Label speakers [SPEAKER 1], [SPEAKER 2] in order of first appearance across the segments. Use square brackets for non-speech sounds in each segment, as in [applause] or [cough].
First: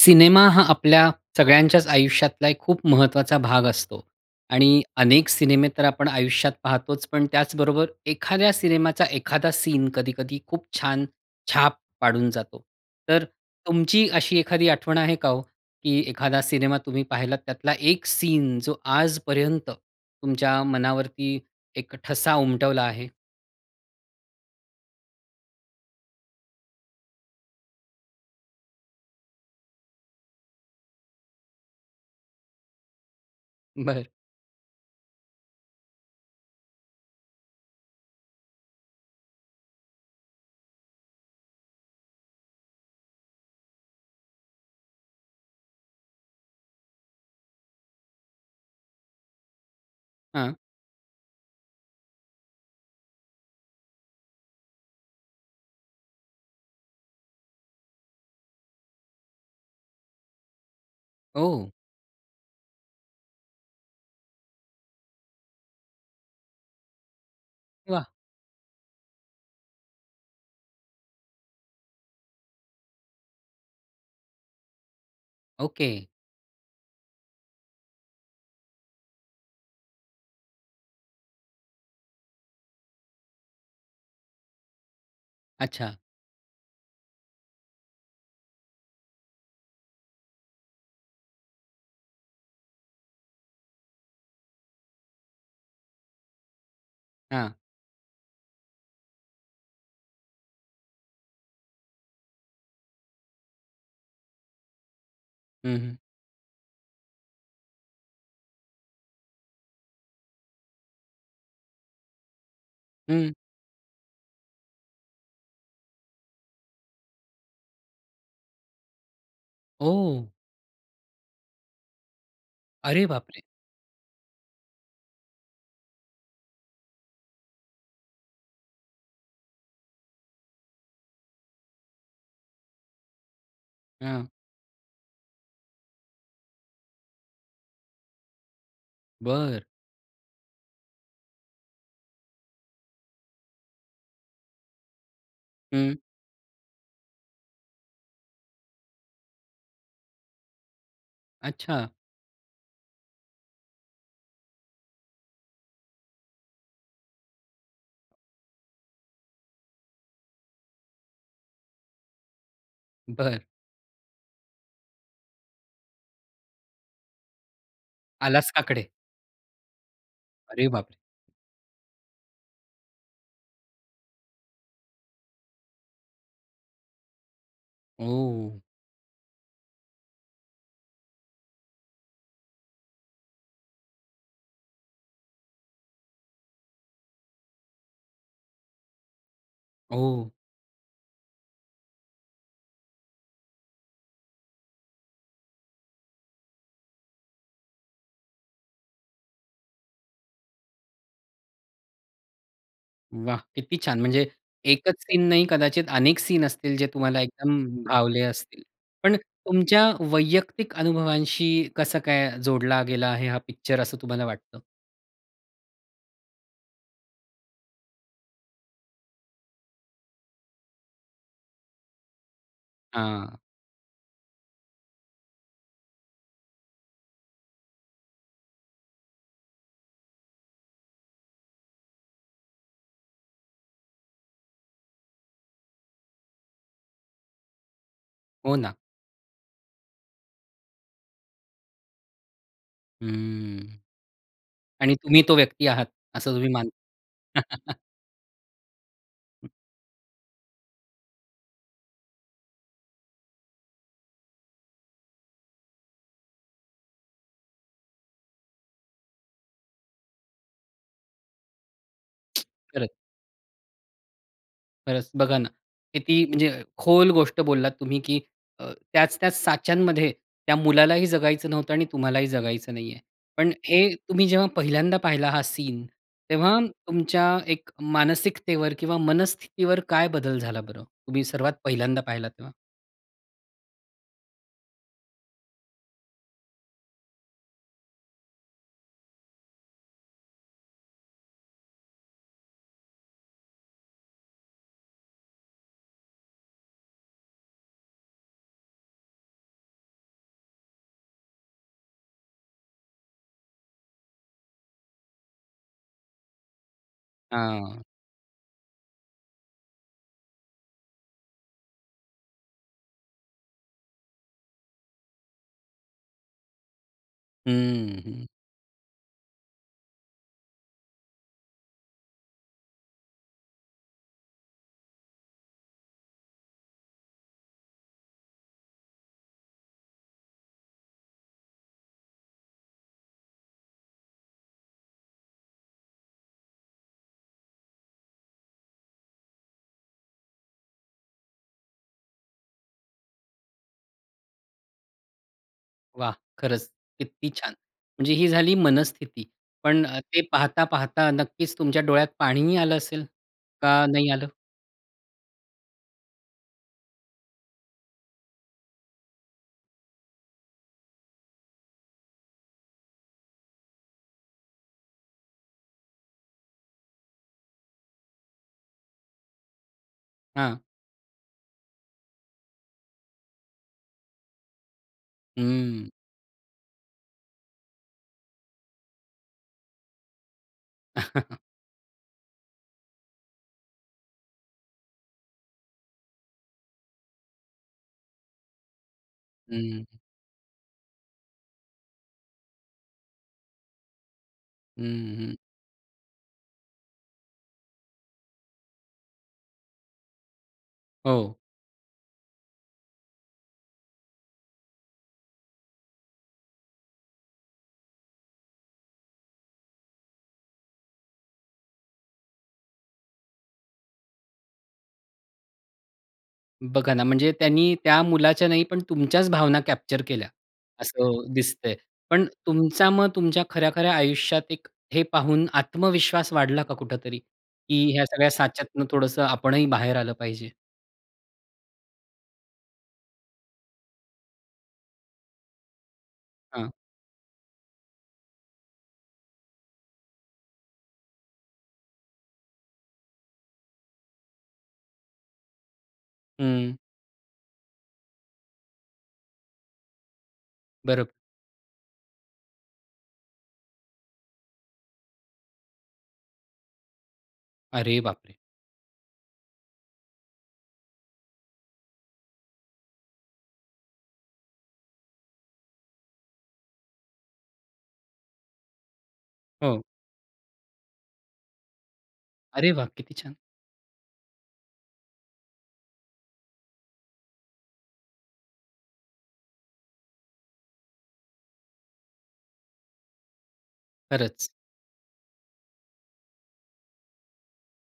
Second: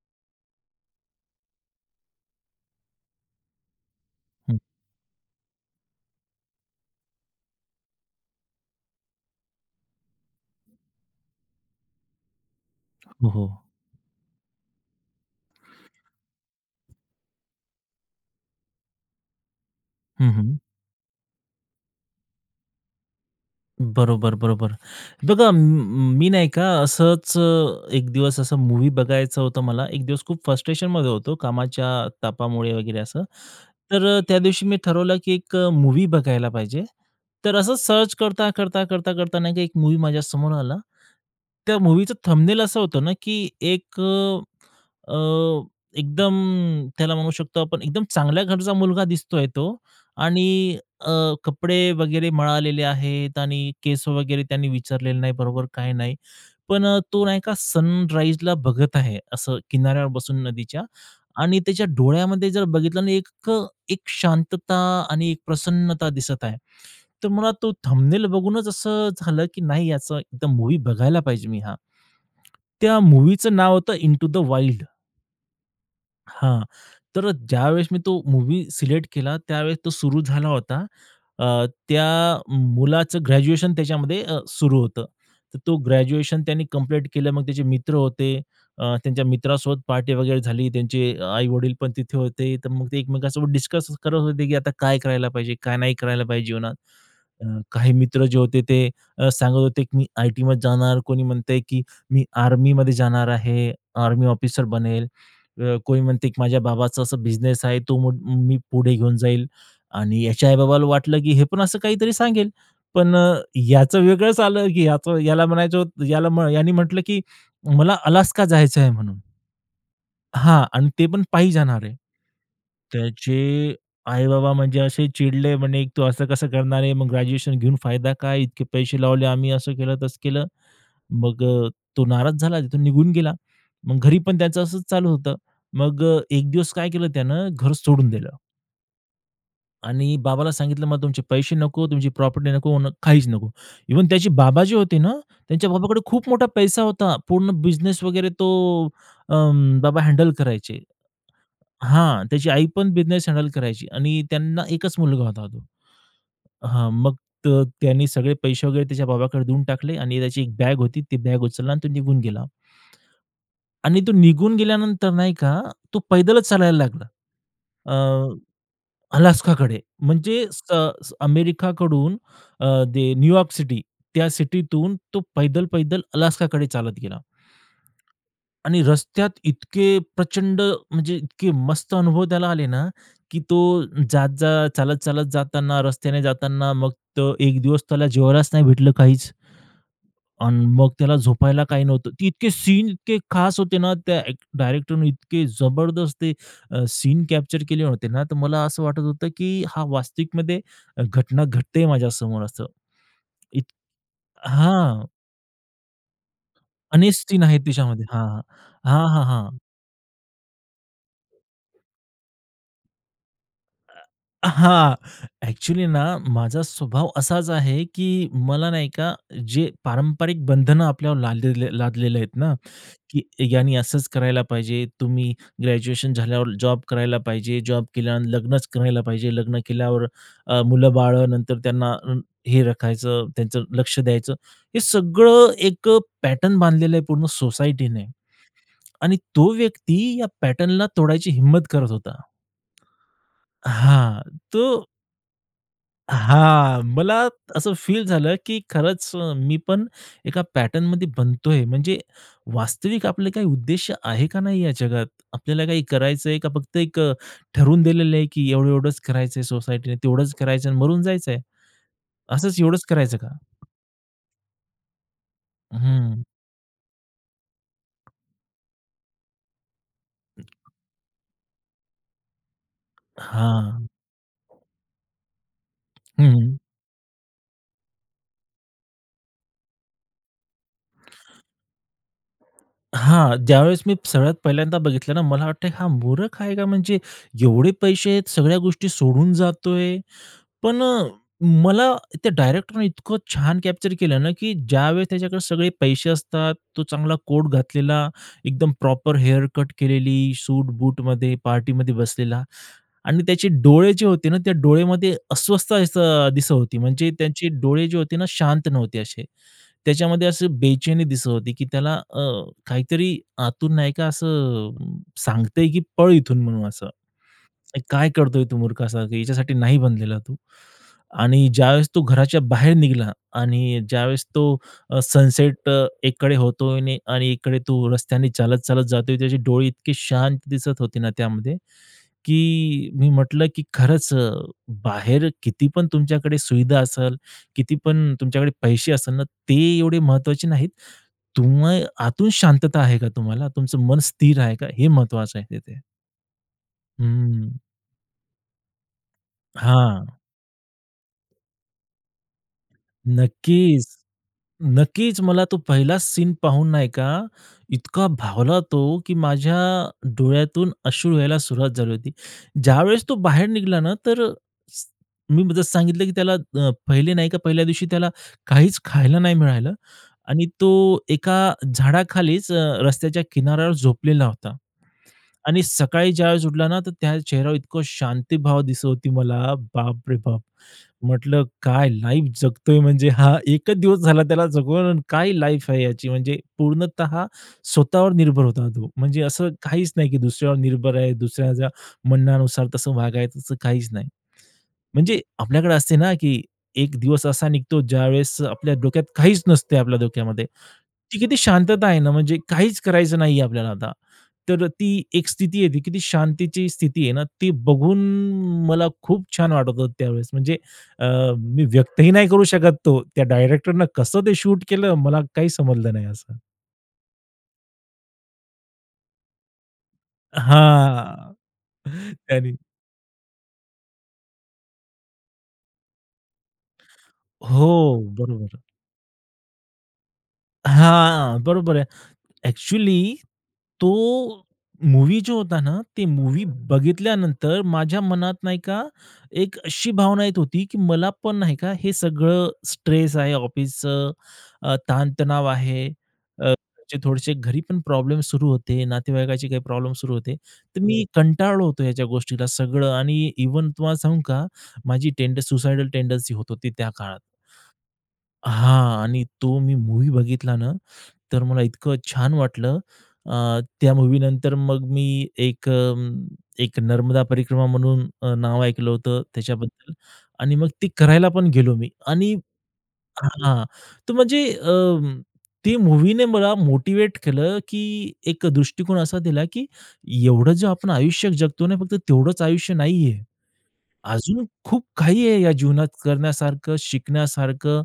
[SPEAKER 1] Cinema हा आपल्या सगळ्यांच्याच आयुष्यातला एक खूप महत्वाचा भाग असतो.
[SPEAKER 2] हं.
[SPEAKER 1] आणि अनेक सिनेमे तर आपण आयुष्यात पाहतोच, पण त्याचबरोबर एखाद्या सिनेमाचा एखादा सीन, कधी-कधी खूप छान छाप पाडून जातो. तर
[SPEAKER 2] हो, हो.
[SPEAKER 1] तुमची अशी एखादी आठवण आहे का हो? की एखादा सिनेमा तुम्ही पाहिलात, त्यातला एक सीन जो आजपर्यंत
[SPEAKER 2] हं, हं.
[SPEAKER 1] तुमच्या मनावरती एक ठसा उमटवला आहे.
[SPEAKER 2] बरोबर, बरोबर. बघा म मी नाही का असच अ, एक दिवस, असं मूव्ही बघायचं होतं मला, एक दिवस खूप फ्रस्ट्रेशनमध्ये होतो कामाच्या तापामुळे वगैरे असं. तर
[SPEAKER 1] बरं.
[SPEAKER 2] अ, त्या दिवशी मी ठरवलं की एक अ, मूव्ही बघायला पाहिजे. तर असं सर्च करता-करता, करता-करता नाही का, एक मूव्ही माझ्यासमोर आला. त्या मूव्हीचं थंबनेल असं होतं ना, की एक अ, अ, एकदम त्याला म्हणू शकतो आपण एकदम चांगल्या घरचा मुलगा दिसतोय तो
[SPEAKER 1] हां.
[SPEAKER 2] आणि अ, कपडे वगैरे मळालेले आहेत, आणि केस वगैरे त्याने विंचरलेले नाही बरोबर काही नाही, पण अ, तो नाही का सनराईजला बघत आहे, असं किनाऱ्यावर बसून नदीच्या आणि
[SPEAKER 1] ओह!
[SPEAKER 2] त्याच्या डोळ्यामध्ये जर बघितलं ना एक अ, एक शांतता आणि एक प्रसन्नता दिसत आहे. तर मला तो
[SPEAKER 1] वाह!
[SPEAKER 2] थंबनेल बघूनच असं झालं की नाही, याचं एकदा मूव्ही बघायला पाहिजे मी हा. त्या मूव्हीचं नाव होतं, इंटू द वाइल्ड.
[SPEAKER 1] ओके.
[SPEAKER 2] हां, तर ज्यावेळेस मी तो मूव्ही सिलेक्ट केला, त्यावेळेस तो सुरू झाला होता. अ, त्या मुलाचं ग्रॅज्युएशन त्याच्यामध्ये अ, सुरू होतं. तर तो
[SPEAKER 1] अच्छा.
[SPEAKER 2] ग्रॅज्युएशन त्यांनी कंप्लीट केलं. मग त्याचे मित्र होते. अ, त्यांच्या मित्रासोबत पार्टी वगैरे झाली. त्यांचे आई-वडील पण तिथे होते. तर मग ते एकमेकांसोबत डिस्कस करत होते, की आता काय करायला पाहिजे, काय नाही करायला पाहिजे जीवनात?
[SPEAKER 1] हां.
[SPEAKER 2] काही मित्र जे होते ते अ, सांगत होते, की "मी आयटीमध्ये जाणार," कोणी म्हणतंय, की "मी आर्मीमध्ये जाणार आहे, आर्मी ऑफिसर बनेल." अ,
[SPEAKER 1] हं, हं.
[SPEAKER 2] कोई म्हणते, की "माझ्या बाबाचा असा बिझनेस आहे. तो मो मी पुढे घेऊन जाईल." आणि याच्या आई-बाबाला वाटलं, की हे पण असं काहीतरी सांगेल. पण
[SPEAKER 1] हं.
[SPEAKER 2] अ, याचं वेगळच आलं, की याच याला म्हणायचं होत याला यानी म्हटलं, की "मला अलास्का जायच आहे," म्हणून.
[SPEAKER 1] ओह!
[SPEAKER 2] हां आणि ते पण पायी जाणार आहे.
[SPEAKER 1] अरे बापरे!
[SPEAKER 2] त्याचे आई-बाबा म्हणजे असे चिडले, म्हणे, "तू असं कसं करणार आहे? मग ग्रॅज्युएशन घेऊन फायदा काय, इतके पैसे लावले आम्ही," असं केलं, तसं केलं. मग अ, तो नाराज झाला, तिथून निघून गेला. मग घरी
[SPEAKER 1] हां.
[SPEAKER 2] पण त्याचं असंच चालू होतं. मग अ, एक दिवस काय केलं त्यानं? घर सोडून दिलं.
[SPEAKER 1] बरं.
[SPEAKER 2] आणि बाबाला सांगितलं, "मला तुमचे पैसे नको, तुमची प्रॉपर्टी नको," म्हणं, "काहीच नको." इव्हन त्याची बाबा जे होते ना, त्यांच्या
[SPEAKER 1] हं.
[SPEAKER 2] बाबाकडे खूप मोठा पैसा होता. पूर्ण बिझनेस वगैरे तो अं, बाबा हँडल करायचे.
[SPEAKER 1] अच्छा.
[SPEAKER 2] हां, त्याची आई पण बिझनेस हँडल करायची आणि त्यांना एकच मुलगा होता तो. हां, मग तर त्यांनी सगळे पैसे वगैरे त्याच्या बाबांकडे देऊन टाकले आणि त्याची एक बॅग होती, ती बॅग उचलला आणि तो निघून गेला.
[SPEAKER 1] बरं.
[SPEAKER 2] आणि तो निघून गेल्यानंतर नाही का, तो पैदलच चालायला लागला. अ,
[SPEAKER 1] अलास्काकडे.
[SPEAKER 2] अलास्काकडे. म्हणजे
[SPEAKER 1] अरे बापरे!
[SPEAKER 2] स अमेरिकाकडून अ, ते न्यूयॉर्क सिटी. त्या सिटीतून तो पैदल पैदल अलास्काकडे चालत गेला.
[SPEAKER 1] ओह!
[SPEAKER 2] आणि रस्त्यात इतके प्रचंड म्हणजे इतके मस्त अनुभव त्याला आले ना, की तो जात-जात, चालत-चालत जाताना, रस्त्याने जाताना, मग तो एक दिवस त्याला जेवायलाच नाही भेटलं काहीच.
[SPEAKER 1] ओ!
[SPEAKER 2] अन् मग त्याला झोपायला काही नव्हतं. ते इतके सीन इतके खास होते ना, त्या एक डायरेक्टरने इतके जबरदस्त अ, सीन कॅप्चर केले होते ना, तर मला असं वाटत होतं, की हा वास्तविकमध्ये घटना घडते माझ्यासमोर असं.
[SPEAKER 1] वाह!
[SPEAKER 2] इत
[SPEAKER 1] किती छान. म्हणजे एकच
[SPEAKER 2] हां.
[SPEAKER 1] सीन नाही, कदाचित अनेक सीन असतील जे तुम्हाला
[SPEAKER 2] ऑनेस्टी आहे
[SPEAKER 1] एकदम
[SPEAKER 2] तिच्यामध्ये.
[SPEAKER 1] भावले
[SPEAKER 2] हां.
[SPEAKER 1] असतील.
[SPEAKER 2] हां,
[SPEAKER 1] पण
[SPEAKER 2] हां, हां.
[SPEAKER 1] तुमच्या वैयक्तिक अनुभवांशी कसं काय जोडला गेला आहे हा पिक्चर, असं तुम्हाला
[SPEAKER 2] अ,
[SPEAKER 1] वाटतं?
[SPEAKER 2] हां. अ‍ॅक्चुअली ना, माझा स्वभाव असाच आहे की मला नाही का, जे पारंपरिक बंधनं आपल्यावर लालले लादलेले आहेत ना, की
[SPEAKER 1] हां.
[SPEAKER 2] यांनी असंच करायला पाहिजे, तुम्ही ग्रॅज्युएशन झाल्यावर जॉब करायला पाहिजे, जॉब केल्यावर लग्नच करायला पाहिजे, लग्न केल्यावर अ, मुलं-बाळं, नंतर अं, त्यांना हे राखायचं, त्यांचं लक्ष द्यायचं. हे सगळं एक अ, पॅटर्न बांधलेलं आहे पूर्ण सोसायटीने.
[SPEAKER 1] हो ना.
[SPEAKER 2] आणि तो व्यक्ती या पॅटर्नला तोडायची हिम्मत करत होता.
[SPEAKER 1] हम्म.
[SPEAKER 2] हां. तो
[SPEAKER 1] आणि तुम्ही तो व्यक्ती आहात, असं तुम्ही मानता.
[SPEAKER 2] हां, मला असं
[SPEAKER 1] [chuckles]
[SPEAKER 2] फील झालं, की खरंच अ,
[SPEAKER 1] हं.
[SPEAKER 2] मी पण एका पॅटर्नमध्ये बनतोय, म्हणजे वास्तविक आपलं काही उद्देश आहे का नाही या जगात. आपल्याला काय करायचं आहे, का फक्त एक अ, ठरवून दिलेलं आहे, की एवढं-एवढंच करायचं आहे, सोसायटीने तेवढंच करायचं आहे आणि मरून जायचंय. असंच, एवढंच
[SPEAKER 1] खरंच.
[SPEAKER 2] करायचं का?
[SPEAKER 1] खरंच बघा ना,
[SPEAKER 2] हं.
[SPEAKER 1] किती म्हणजे खोल गोष्ट बोललात तुम्ही, की अ, त्याच-त्याच साच्यांमध्ये
[SPEAKER 2] अं.
[SPEAKER 1] त्या मुलालाही जगायचं नव्हतं आणि तुम्हालाही जगायचं नाहीये. पण
[SPEAKER 2] हां.
[SPEAKER 1] हे तुम्ही जेव्हा पहिल्यांदा पाहिला हा सीन,
[SPEAKER 2] हं.
[SPEAKER 1] तेव्हा तुमच्या एक मानसिकतेवर किंवा मनस्थितीवर काय बदल झाला बरं, तुम्ही सर्वात पहिल्यांदा पाहिला तेव्हा?
[SPEAKER 2] हां. ज्यावेळेस मी सगळ्यात पहिल्यांदा बघितलं ना मला वाटतंय हा मूरख आहे का, म्हणजे एवढे पैसे आहेत, सगळ्या गोष्टी सोडून जातोय. पण अ, मला त्या डायरेक्टरने इतकं छान कॅप्चर केलं ना, की ज्यावेळेस त्याच्याकडे सगळे पैसे असतात. तो चांगला कोट घातलेला, एकदम प्रॉपर हेअर कट केलेली, सूट-बूटमध्ये पार्टीमध्ये बसलेला आणि त्याचे डोळे जे होते ना, त्या डोळेमध्ये अस्वस्थ असं दिसत होती म्हणजे त्यांचे
[SPEAKER 1] हां.
[SPEAKER 2] डोळे जे होते ना शांत नव्हते असे. त्याच्यामध्ये अशी बेचैनी दिसत होती, की त्याला अ, काहीतरी आतून नाही का असं अ, सांगतंय, की पळ इथून म्हणून असं, हे काय
[SPEAKER 1] हं.
[SPEAKER 2] करतोय तू मूर्खासारखं, याच्यासाठी नाही बनलेला तू आणि ज्यावेळेस तो घराच्या बाहेर निघाला. आणि ज्यावेळेस तो अ, सनसेट अ, एकीकडे होतोय आणि इकडे तू रस्त्याने चालत-चालत जातोय. त्याची डोळे इतकी शांत दिसत होती ना त्यामध्ये, की मी म्हटलं की खरंच अ, बाहेर किती पण तुमच्याकडे सुविधा असेल, किती पण तुमच्याकडे पैसे असेल ना ते एवढे महत्त्वाचे नाहीत. तुम्ह आतून शांतता आहे का तुम्हाला, तुमचं मन स्थिर आहे का हे महत्त्वाचं आहे तिथे.
[SPEAKER 1] वाह! खरंच किती छान.
[SPEAKER 2] हम्म.
[SPEAKER 1] म्हणजे ही झाली मनस्थिती पण अ,
[SPEAKER 2] हां.
[SPEAKER 1] ते पाहता-पाहता नक्कीच तुमच्या डोळ्यात पाणीही आलं असेल का
[SPEAKER 2] नक्कीच,
[SPEAKER 1] नाही आलं?
[SPEAKER 2] नक्कीच. मला तो पहिला सीन पाहून नाही का इतका भावला तो, की माझ्या डोळ्यातून अश्रू यायला सुरुवात झाली होती. ज्यावेळेस तो बाहेर निघाला ना तर मी सांगितलं की त्याला अ, पहिले नाही का पहिल्या दिवशी त्याला काहीच खायला नाही मिळालं आणि
[SPEAKER 1] हां.
[SPEAKER 2] तो एका झाडाखालीच अ, रस्त्याच्या किनाऱ्यावर झोपलेला होता. आणि
[SPEAKER 1] हं.
[SPEAKER 2] सकाळी ज्यावेळेस उठला ना तर त्या चेहऱ्यावर इतकं शांतीभाव दिसत होती मला बापरे बाप!
[SPEAKER 1] [chuckles]
[SPEAKER 2] म्हटलं काय लाईफ जगतोय म्हणजे हा. एकच दिवस झाला त्याला जगून आणि काय लाईफ आहे ह्याची. म्हणजे पूर्णतः स्वतःवर निर्भर होता तो. म्हणजे असं
[SPEAKER 1] हं.
[SPEAKER 2] काहीच नाही की दुसऱ्यावर निर्भर आहे, दुसऱ्याच्या म्हणण्यानुसार तसं वागायचं तसं काहीच नाही.
[SPEAKER 1] हं,
[SPEAKER 2] म्हणजे
[SPEAKER 1] हं.
[SPEAKER 2] आपल्याकडे असते ना की एक दिवस असा निघतो ज्यावेळेस आपल्या डोक्यात काहीच नसते आपल्या डोक्यामध्ये. ती
[SPEAKER 1] हो.
[SPEAKER 2] किती शांतता आहे ना म्हणजे काहीच करायचं नाहीये आपल्याला आता, तर ती एक स्थिती आहे ती किती शांतीची स्थिती आहे ना, ती बघून मला खूप छान वाटत होतं त्यावेळेस. म्हणजे अ, मी व्यक्तही नाही करू शकत तो. त्या डायरेक्टरने कसं ते शूट केलं मला काही समजलं नाही असं.
[SPEAKER 1] बघा ना, म्हणजे त्यांनी त्या मुलाच्या नाही पण तुमच्याच भावना कॅप्चर केल्या असं
[SPEAKER 2] हां,
[SPEAKER 1] दिसतंय. पण
[SPEAKER 2] त्यांने
[SPEAKER 1] तुमचा मग तुमच्या खऱ्या-खऱ्या आयुष्यात एक हे पाहून आत्मविश्वास वाढला का कुठेतरी, की
[SPEAKER 2] हो,
[SPEAKER 1] ह्या सगळ्या
[SPEAKER 2] बरोबर.
[SPEAKER 1] साच्यातनं थोडंसं आपणही बाहेर आलं पाहिजे?
[SPEAKER 2] हां, बरोबर आहे. अ‍ॅक्चुअली तो मूव्ही जो होता ना ते मूव्ही
[SPEAKER 1] हां.
[SPEAKER 2] बघितल्यानंतर माझ्या मनात नाही का एक अशी भावना येत होती, की मला पण नाही का हे सगळं स्ट्रेस आहे ऑफिसचं अ, ताणतणाव आहे. अ,
[SPEAKER 1] हं.
[SPEAKER 2] जे थोडेसे घरी पण प्रॉब्लेम सुरू होते, नातेवाईकांचे काही प्रॉब्लेम सुरू होते. तर मी
[SPEAKER 1] बरोब
[SPEAKER 2] कंटाळलो होतो याच्या गोष्टीला सगळं आणि इव्हन तुम्हाला सांगू का माझी टेंडन सुसायडल टेंडन्सी होत होती त्या काळात.
[SPEAKER 1] अरे बापरे!
[SPEAKER 2] हां. आणि तो मी मूव्ही बघितला ना, तर मला इतकं छान वाटलं अ, त्या मूव्हीनंतर मग मी एक अ, एक नर्मदा परिक्रमा म्हणून अ, नाव ऐकलं होतं
[SPEAKER 1] हो.
[SPEAKER 2] त्याच्याबद्दल आणि मग ते करायला पण गेलो मी. आणि
[SPEAKER 1] अरे वाह! किती छान.
[SPEAKER 2] हां, तर म्हणजे अं, ती मूव्हीने मला मोटिव्हेट केलं, की एक अ, दृष्टिकोन असा दिला, की एवढं जे आपण आयुष्य जगतो ने फक्त तेवढंच आयुष्य नाहीये. अजून
[SPEAKER 1] खरंच.
[SPEAKER 2] खूप काही आहे या जीवनात करण्यासारखं, शिकण्यासारखं.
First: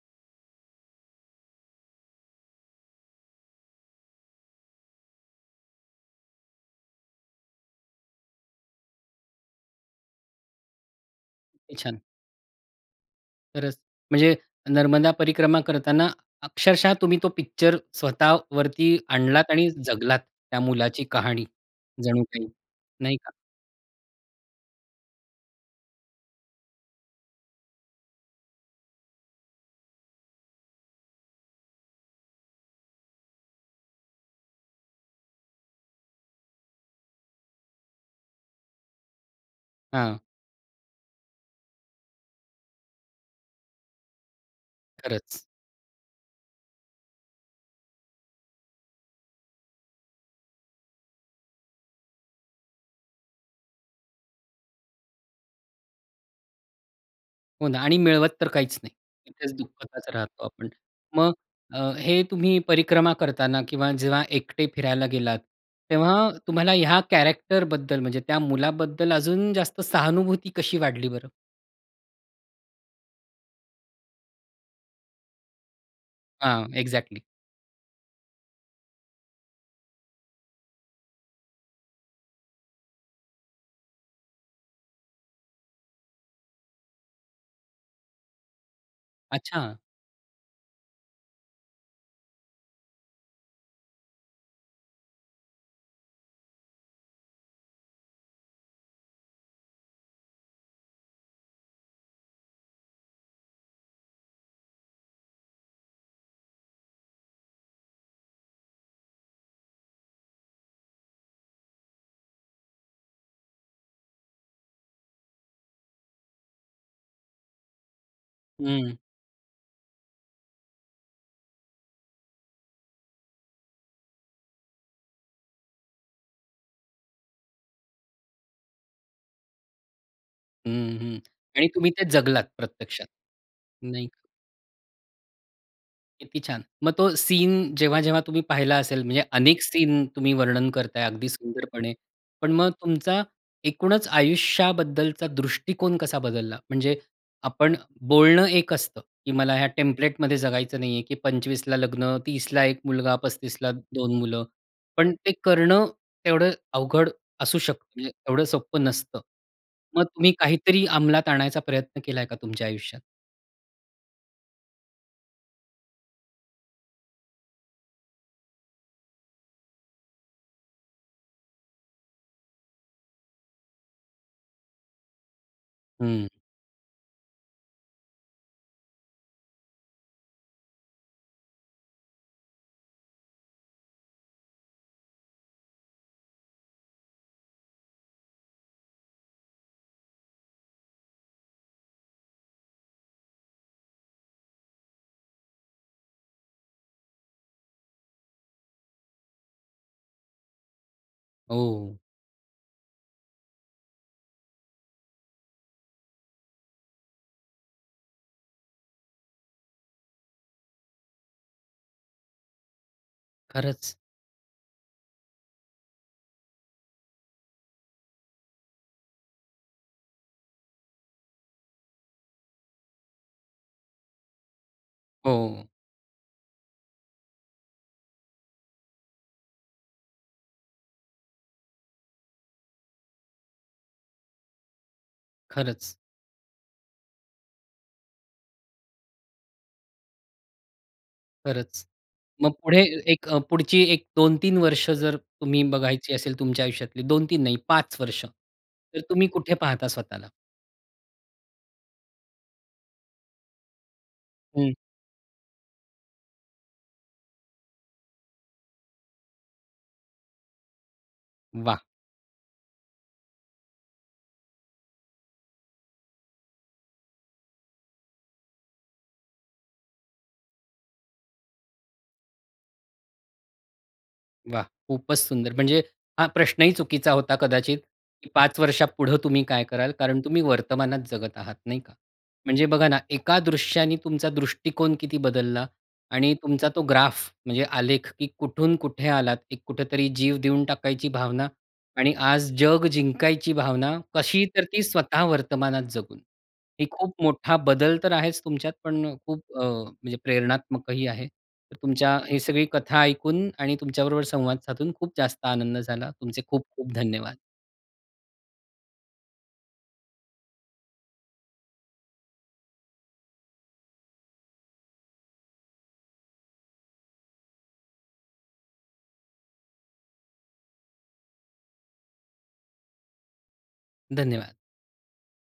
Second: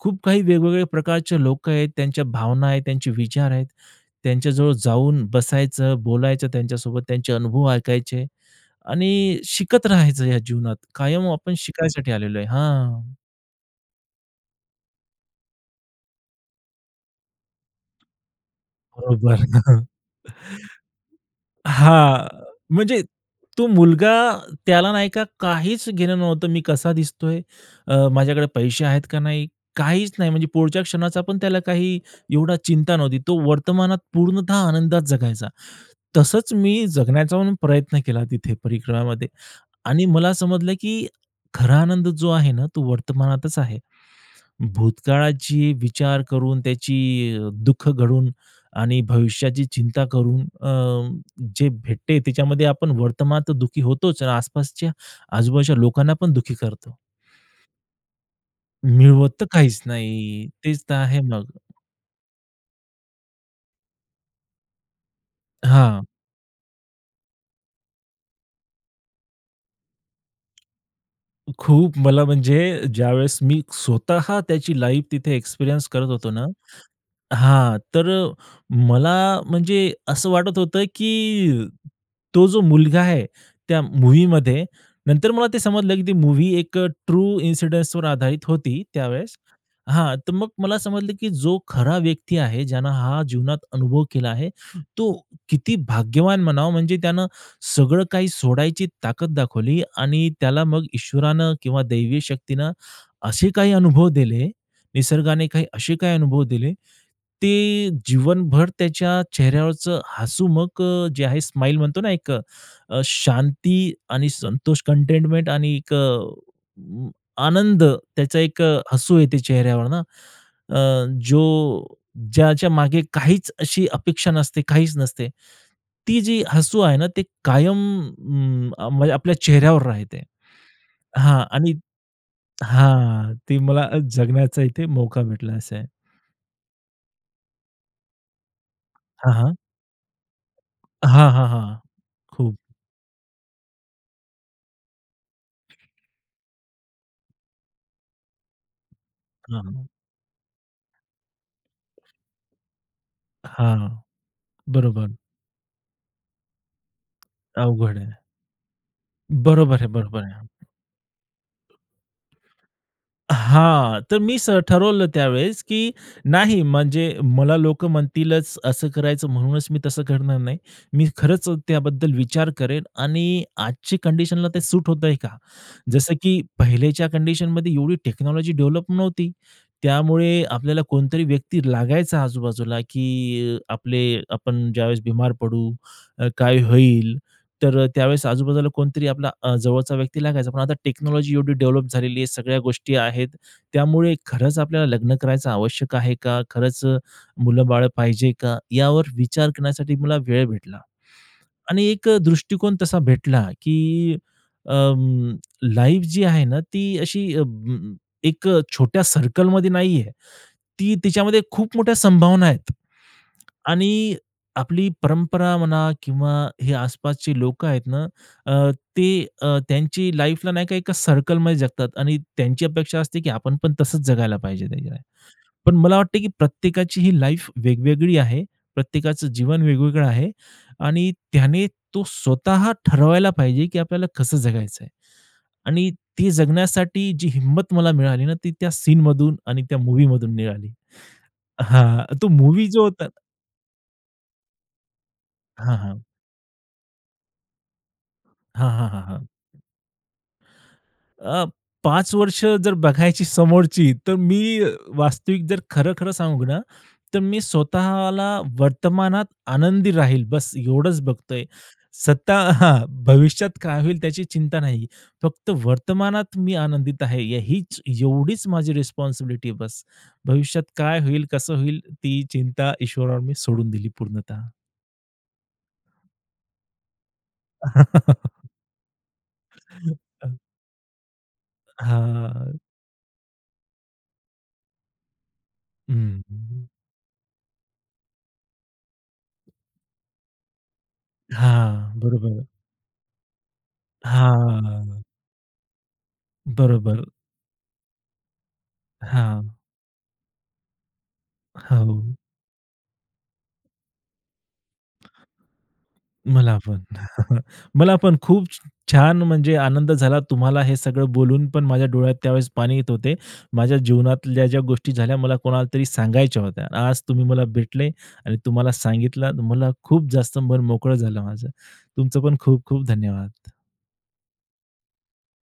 [SPEAKER 2] खूप काही वेगवेगळ्या प्रकारचे लोकं आहेत, त्यांच्या भावना आहेत, त्यांचे विचार आहेत, त्यांच्याजवळ जाऊन बसायचं, बोलायचं त्यांच्यासोबत, त्यांचे अनुभव ऐकायचे आणि शिकत राहायचं. या जीवनात कायम, आपण
[SPEAKER 1] किती छान!
[SPEAKER 2] शिकायसाठी आलेलो आहे. हां.
[SPEAKER 1] खरंच म्हणजे नर्मदा परिक्रमा करतांना अक्षरशः तुम्ही तो पिक्चर स्वतः वरती
[SPEAKER 2] बरोबर.
[SPEAKER 1] आणलात आणि जगलात त्या
[SPEAKER 2] [chuckles]
[SPEAKER 1] मुलाची कहाणी,
[SPEAKER 2] हां,
[SPEAKER 1] जणू
[SPEAKER 2] अ,
[SPEAKER 1] काही
[SPEAKER 2] म्हणजे
[SPEAKER 1] नाही का?
[SPEAKER 2] तो मुलगा, त्याला नाही का काहीच घेणं नव्हतं, मी कसा दिसतोय, अ, माझ्याकडे पैसे आहेत का नाही, काहीच नाही म्हणजे पुढच्या क्षणाचा पण त्याला काही एवढा चिंता नव्हती. तो वर्तमानात पूर्णतः आनंदात जगायचा. तसंच मी जगण्याचा पण प्रयत्न केला तिथे, परिक्रमामध्ये आणि
[SPEAKER 1] हां.
[SPEAKER 2] मला समजलं, की खरा आनंद जो आहे ना तो वर्तमानातच आहे.
[SPEAKER 1] खरंच.
[SPEAKER 2] भूतकाळाची विचार करून, त्याची अ, दुःख घडून आणि भविष्याची चिंता करून, अं, जे भेटते त्याच्यामध्ये आपण वर्तमान तर दुःखी होतोच आणि आसपासच्या आजूबाजूच्या लोकांना पण दुःखी करतो.
[SPEAKER 1] हो ना आणि मिळवत तर काहीच नाही.
[SPEAKER 2] मिळवत तर
[SPEAKER 1] इथेच
[SPEAKER 2] काहीच
[SPEAKER 1] दुःखताच राहतो
[SPEAKER 2] नाही.
[SPEAKER 1] आपण.
[SPEAKER 2] तेच तर आहे
[SPEAKER 1] मग
[SPEAKER 2] मग.
[SPEAKER 1] अ, हे तुम्ही परिक्रमा करतांना किंवा जेव्हा एकटे फिरायला गेलात,
[SPEAKER 2] हां.
[SPEAKER 1] तेव्हा तुम्हाला ह्या कॅरेक्टरबद्दल म्हणजे त्या मुलाबद्दल अजून जास्त सहानुभूती कशी वाढली बरं?
[SPEAKER 2] खूप, मला म्हणजे ज्यावेळेस मी स्वतः त्याची लाईफ तिथे एक्सपिरियन्स करत होतो ना
[SPEAKER 1] हां, एक्झॅक्टली.
[SPEAKER 2] हां, तर अ, मला म्हणजे असं वाटत होतं, की तो जो मुलगा आहे त्या मूव्हीमध्ये नंतर मला ते समजलं, की ती मूव्ही एक ट्रू इन्सिडन्सवर आधारित होती, त्यावेळेस
[SPEAKER 1] अच्छा.
[SPEAKER 2] हां, तर मग मला समजलं, की जो खरा व्यक्ती आहे ज्यांना हा जीवनात अनुभव केला आहे, तो किती भाग्यवान म्हणावा. म्हणजे त्यानं सगळं काही सोडायची ताकद दाखवली आणि त्याला मग ईश्वरानं किंवा दैवी शक्तीनं असे काही अनुभव दिले, निसर्गाने काही असे काही अनुभव दिले, ते जीवनभर त्याच्या चेहऱ्यावरचं हसू मग अ, जे आहे स्माईल म्हणतो ना एक अ, शांती आणि संतोष कंटेनमेंट आणि एक अ, आनंद त्याचा एक
[SPEAKER 1] हं.
[SPEAKER 2] हसू येते चेहऱ्यावर ना, अ, जो ज्याच्या मागे काहीच अशी अपेक्षा नसते, काहीच नसते. ती जी हसू आहे ना ते कायम उम्म, अ, म्हणजे आपल्या चेहऱ्यावर राहते
[SPEAKER 1] हं, हं
[SPEAKER 2] हां
[SPEAKER 1] आणि
[SPEAKER 2] आणि
[SPEAKER 1] तुम्ही ते जगलात प्रत्यक्षात
[SPEAKER 2] हां, ती मला
[SPEAKER 1] नाही
[SPEAKER 2] जगण्याचा इथे मौका भेटला असे आहे.
[SPEAKER 1] किती छान. मग तो सीन जेव्हा-जेव्हा तुम्ही पाहिला असेल म्हणजे
[SPEAKER 2] हां, हां.
[SPEAKER 1] अनेक सीन तुम्ही वर्णन करताय
[SPEAKER 2] हां,
[SPEAKER 1] अगदी
[SPEAKER 2] हां, हां,
[SPEAKER 1] सुंदरपणे, पण
[SPEAKER 2] खूप.
[SPEAKER 1] मग तुमचा एकूणच आयुष्याबद्दलचा दृष्टिकोन कसा बदलला? म्हणजे आपण बोलणं एक असतं, की मला ह्या
[SPEAKER 2] हां.
[SPEAKER 1] टेम्प्लेटमध्ये जगायचं नाही आहे, की 25 ला लग्न, 30 ला 1 मुलगा, 35 ला
[SPEAKER 2] हां,
[SPEAKER 1] 2 मुलं,
[SPEAKER 2] बरोबर.
[SPEAKER 1] पण ते करणं तेवढं अवघड असू शकतं,
[SPEAKER 2] अवघड
[SPEAKER 1] म्हणजे
[SPEAKER 2] आहे.
[SPEAKER 1] तेवढं सोपं नसतं.
[SPEAKER 2] बरोबर आहे,
[SPEAKER 1] मग
[SPEAKER 2] बरोबर
[SPEAKER 1] तुम्ही
[SPEAKER 2] आहे.
[SPEAKER 1] काहीतरी अंमलात आणायचा प्रयत्न केलाय का तुमच्या आयुष्यात?
[SPEAKER 2] हां, तर मी स ठरवलं त्यावेळेस, की नाही, म्हणजे मला लोकं म्हणतीलच असं करायचं, म्हणूनच मी तसं करणार नाही. मी खरंच त्याबद्दल विचार करेन आणि आजच्या कंडिशनला ते सूट होतंय का, जसं
[SPEAKER 1] हं.
[SPEAKER 2] की पहिलेच्या कंडिशनमध्ये एवढी टेक्नॉलॉजी डेव्हलप नव्हती. त्यामुळे आपल्याला कोणतरी व्यक्ती लागायचा आजूबाजूला, की अ, आपले आपण ज्यावेळेस बिमार पडू तर काय होईल. तर अ, त्यावेळेस आजूबाजूला कोणतरी आपला अ, जवळचा व्यक्ती लागायचा, पण आता टेक्नॉलॉजी एवढी डेव्हलप झालेली आहे, सगळ्या गोष्टी आहेत. त्यामुळे खरंच आपल्याला लग्न करायचं आवश्यक आहे का, खरंच अ, मुलं-बाळं पाहिजे का, यावर विचार करण्यासाठी मला वेळ भेटला. आणि
[SPEAKER 1] हो.
[SPEAKER 2] एक अ, दृष्टिकोन तसा भेटला, की अ, लाईफ जी आहे ना, ती अशी अं, एक अ, छोट्या सर्कलमध्ये नाही आहे. ती तिच्यामध्ये खूप मोठ्या संभावना आहेत
[SPEAKER 1] खरंच.
[SPEAKER 2] आणि आपली परंपरा म्हणा किंवा हे आसपासची लोकं आहेत ना, अ, ते अ, त्यांची लाईफला नाही का एका सर्कलमध्ये जगतात आणि त्यांची अपेक्षा असते, की आपण पण तसच जगायला पाहिजे, नाही का.
[SPEAKER 1] हो.
[SPEAKER 2] पण मला वाटतं, की प्रत्येकाची ही लाईफ वेगवेगळी आहे, प्रत्येकाचं जीवन वेगवेगळं आहे आणि त्याने तो स्वतः ठरवायला पाहिजे, की आपल्याला कसं जगायचं आहे आणि
[SPEAKER 1] खरंच.
[SPEAKER 2] ती जगण्यासाठी जी हिंमत मला मिळाली ना, ती त्या सीनमधून आणि त्या मूव्हीमधून मिळाली
[SPEAKER 1] खरंच,
[SPEAKER 2] हां, तो
[SPEAKER 1] मग
[SPEAKER 2] मूव्ही
[SPEAKER 1] पुढे
[SPEAKER 2] जो होता
[SPEAKER 1] एक अ, पुढची एक 2-3 वर्ष जर तुम्ही
[SPEAKER 2] हां, हां.
[SPEAKER 1] बघायची असेल तुमच्या आयुष्यातली, 2-3 नाही 5 वर्ष
[SPEAKER 2] हां, हां,
[SPEAKER 1] तर
[SPEAKER 2] हां, हां.
[SPEAKER 1] तुम्ही कुठे पाहता स्वतःला?
[SPEAKER 2] अ, 5 वर्ष जर बघायची समोरची, तर मी
[SPEAKER 1] हं.
[SPEAKER 2] वास्तविक जर खरं-खरं सांगू ना, तर मी स्वतःला वर्तमानात आनंदी राहील बस. एवढंच बघतोय.
[SPEAKER 1] वाह!
[SPEAKER 2] सत्ता [chuckles] हां, भविष्यात काय होईल त्याची चिंता नाही. फक्त वर्तमानात मी आनंदित आहे, यहींच एवढीच माझी रिस्पॉन्सिबिलिटी आहे बस. भविष्यात काय होईल, कसं होईल, ती चिंता ईश्वरावर मी सोडून दिली पूर्णतः.
[SPEAKER 1] वाह, खूपच सुंदर! म्हणजे हा प्रश्नही चुकीचा होता कदाचित, की
[SPEAKER 2] [laughs]
[SPEAKER 1] 5 वर्षापुढं तुम्ही काय कराल? कारण
[SPEAKER 2] [chuckles]
[SPEAKER 1] तुम्ही वर्तमानात जगत आहात, नाही का.
[SPEAKER 2] हां.
[SPEAKER 1] म्हणजे बघा ना, एका दृश्याने तुमचा दृष्टिकोन किती बदलला
[SPEAKER 2] हं,
[SPEAKER 1] आणि
[SPEAKER 2] हं.
[SPEAKER 1] तुमचा तो ग्राफ म्हणजे आलेख, की कुठून कुठे आलात. कुठेतरी जीव देऊन टाकायची भावना
[SPEAKER 2] हां,
[SPEAKER 1] आणि
[SPEAKER 2] बरोबर.
[SPEAKER 1] आज जग जिंकायची भावना. कशी? तर ती
[SPEAKER 2] हां.
[SPEAKER 1] स्वतः वर्तमानात जगून. हे
[SPEAKER 2] बरोबर.
[SPEAKER 1] खूप मोठा बदल तर आहेच तुमच्यात पण खूप
[SPEAKER 2] हां.
[SPEAKER 1] अ, म्हणजे प्रेरणात्मक ही आहे. तर
[SPEAKER 2] हो.
[SPEAKER 1] तुमच्या हे सगळी कथा ऐकून आणि तुमच्याबरोबर संवाद साधून खूप जास्त आनंद झाला. तुमचे
[SPEAKER 2] मला
[SPEAKER 1] खूप
[SPEAKER 2] पण,
[SPEAKER 1] खूप धन्यवाद.
[SPEAKER 2] [chuckles] मला पण खूप छ छान म्हणजे, आनंद झाला तुम्हाला हे सगळं बोलून, पण माझ्या डोळ्यात त्यावेळेस पाणी येत होते. माझ्या जीवनातल्या ज्या गोष्टी झाल्या, मला कोणालातरी सांगायच्या होत्या. आज तुम्ही मला भेटले आणि तुम्हाला सांगितलं, मला खूप जास्त मन मोकळं झालं माझं. तुमचं पण खूप खूप धन्यवाद.
[SPEAKER 1] धन्यवाद.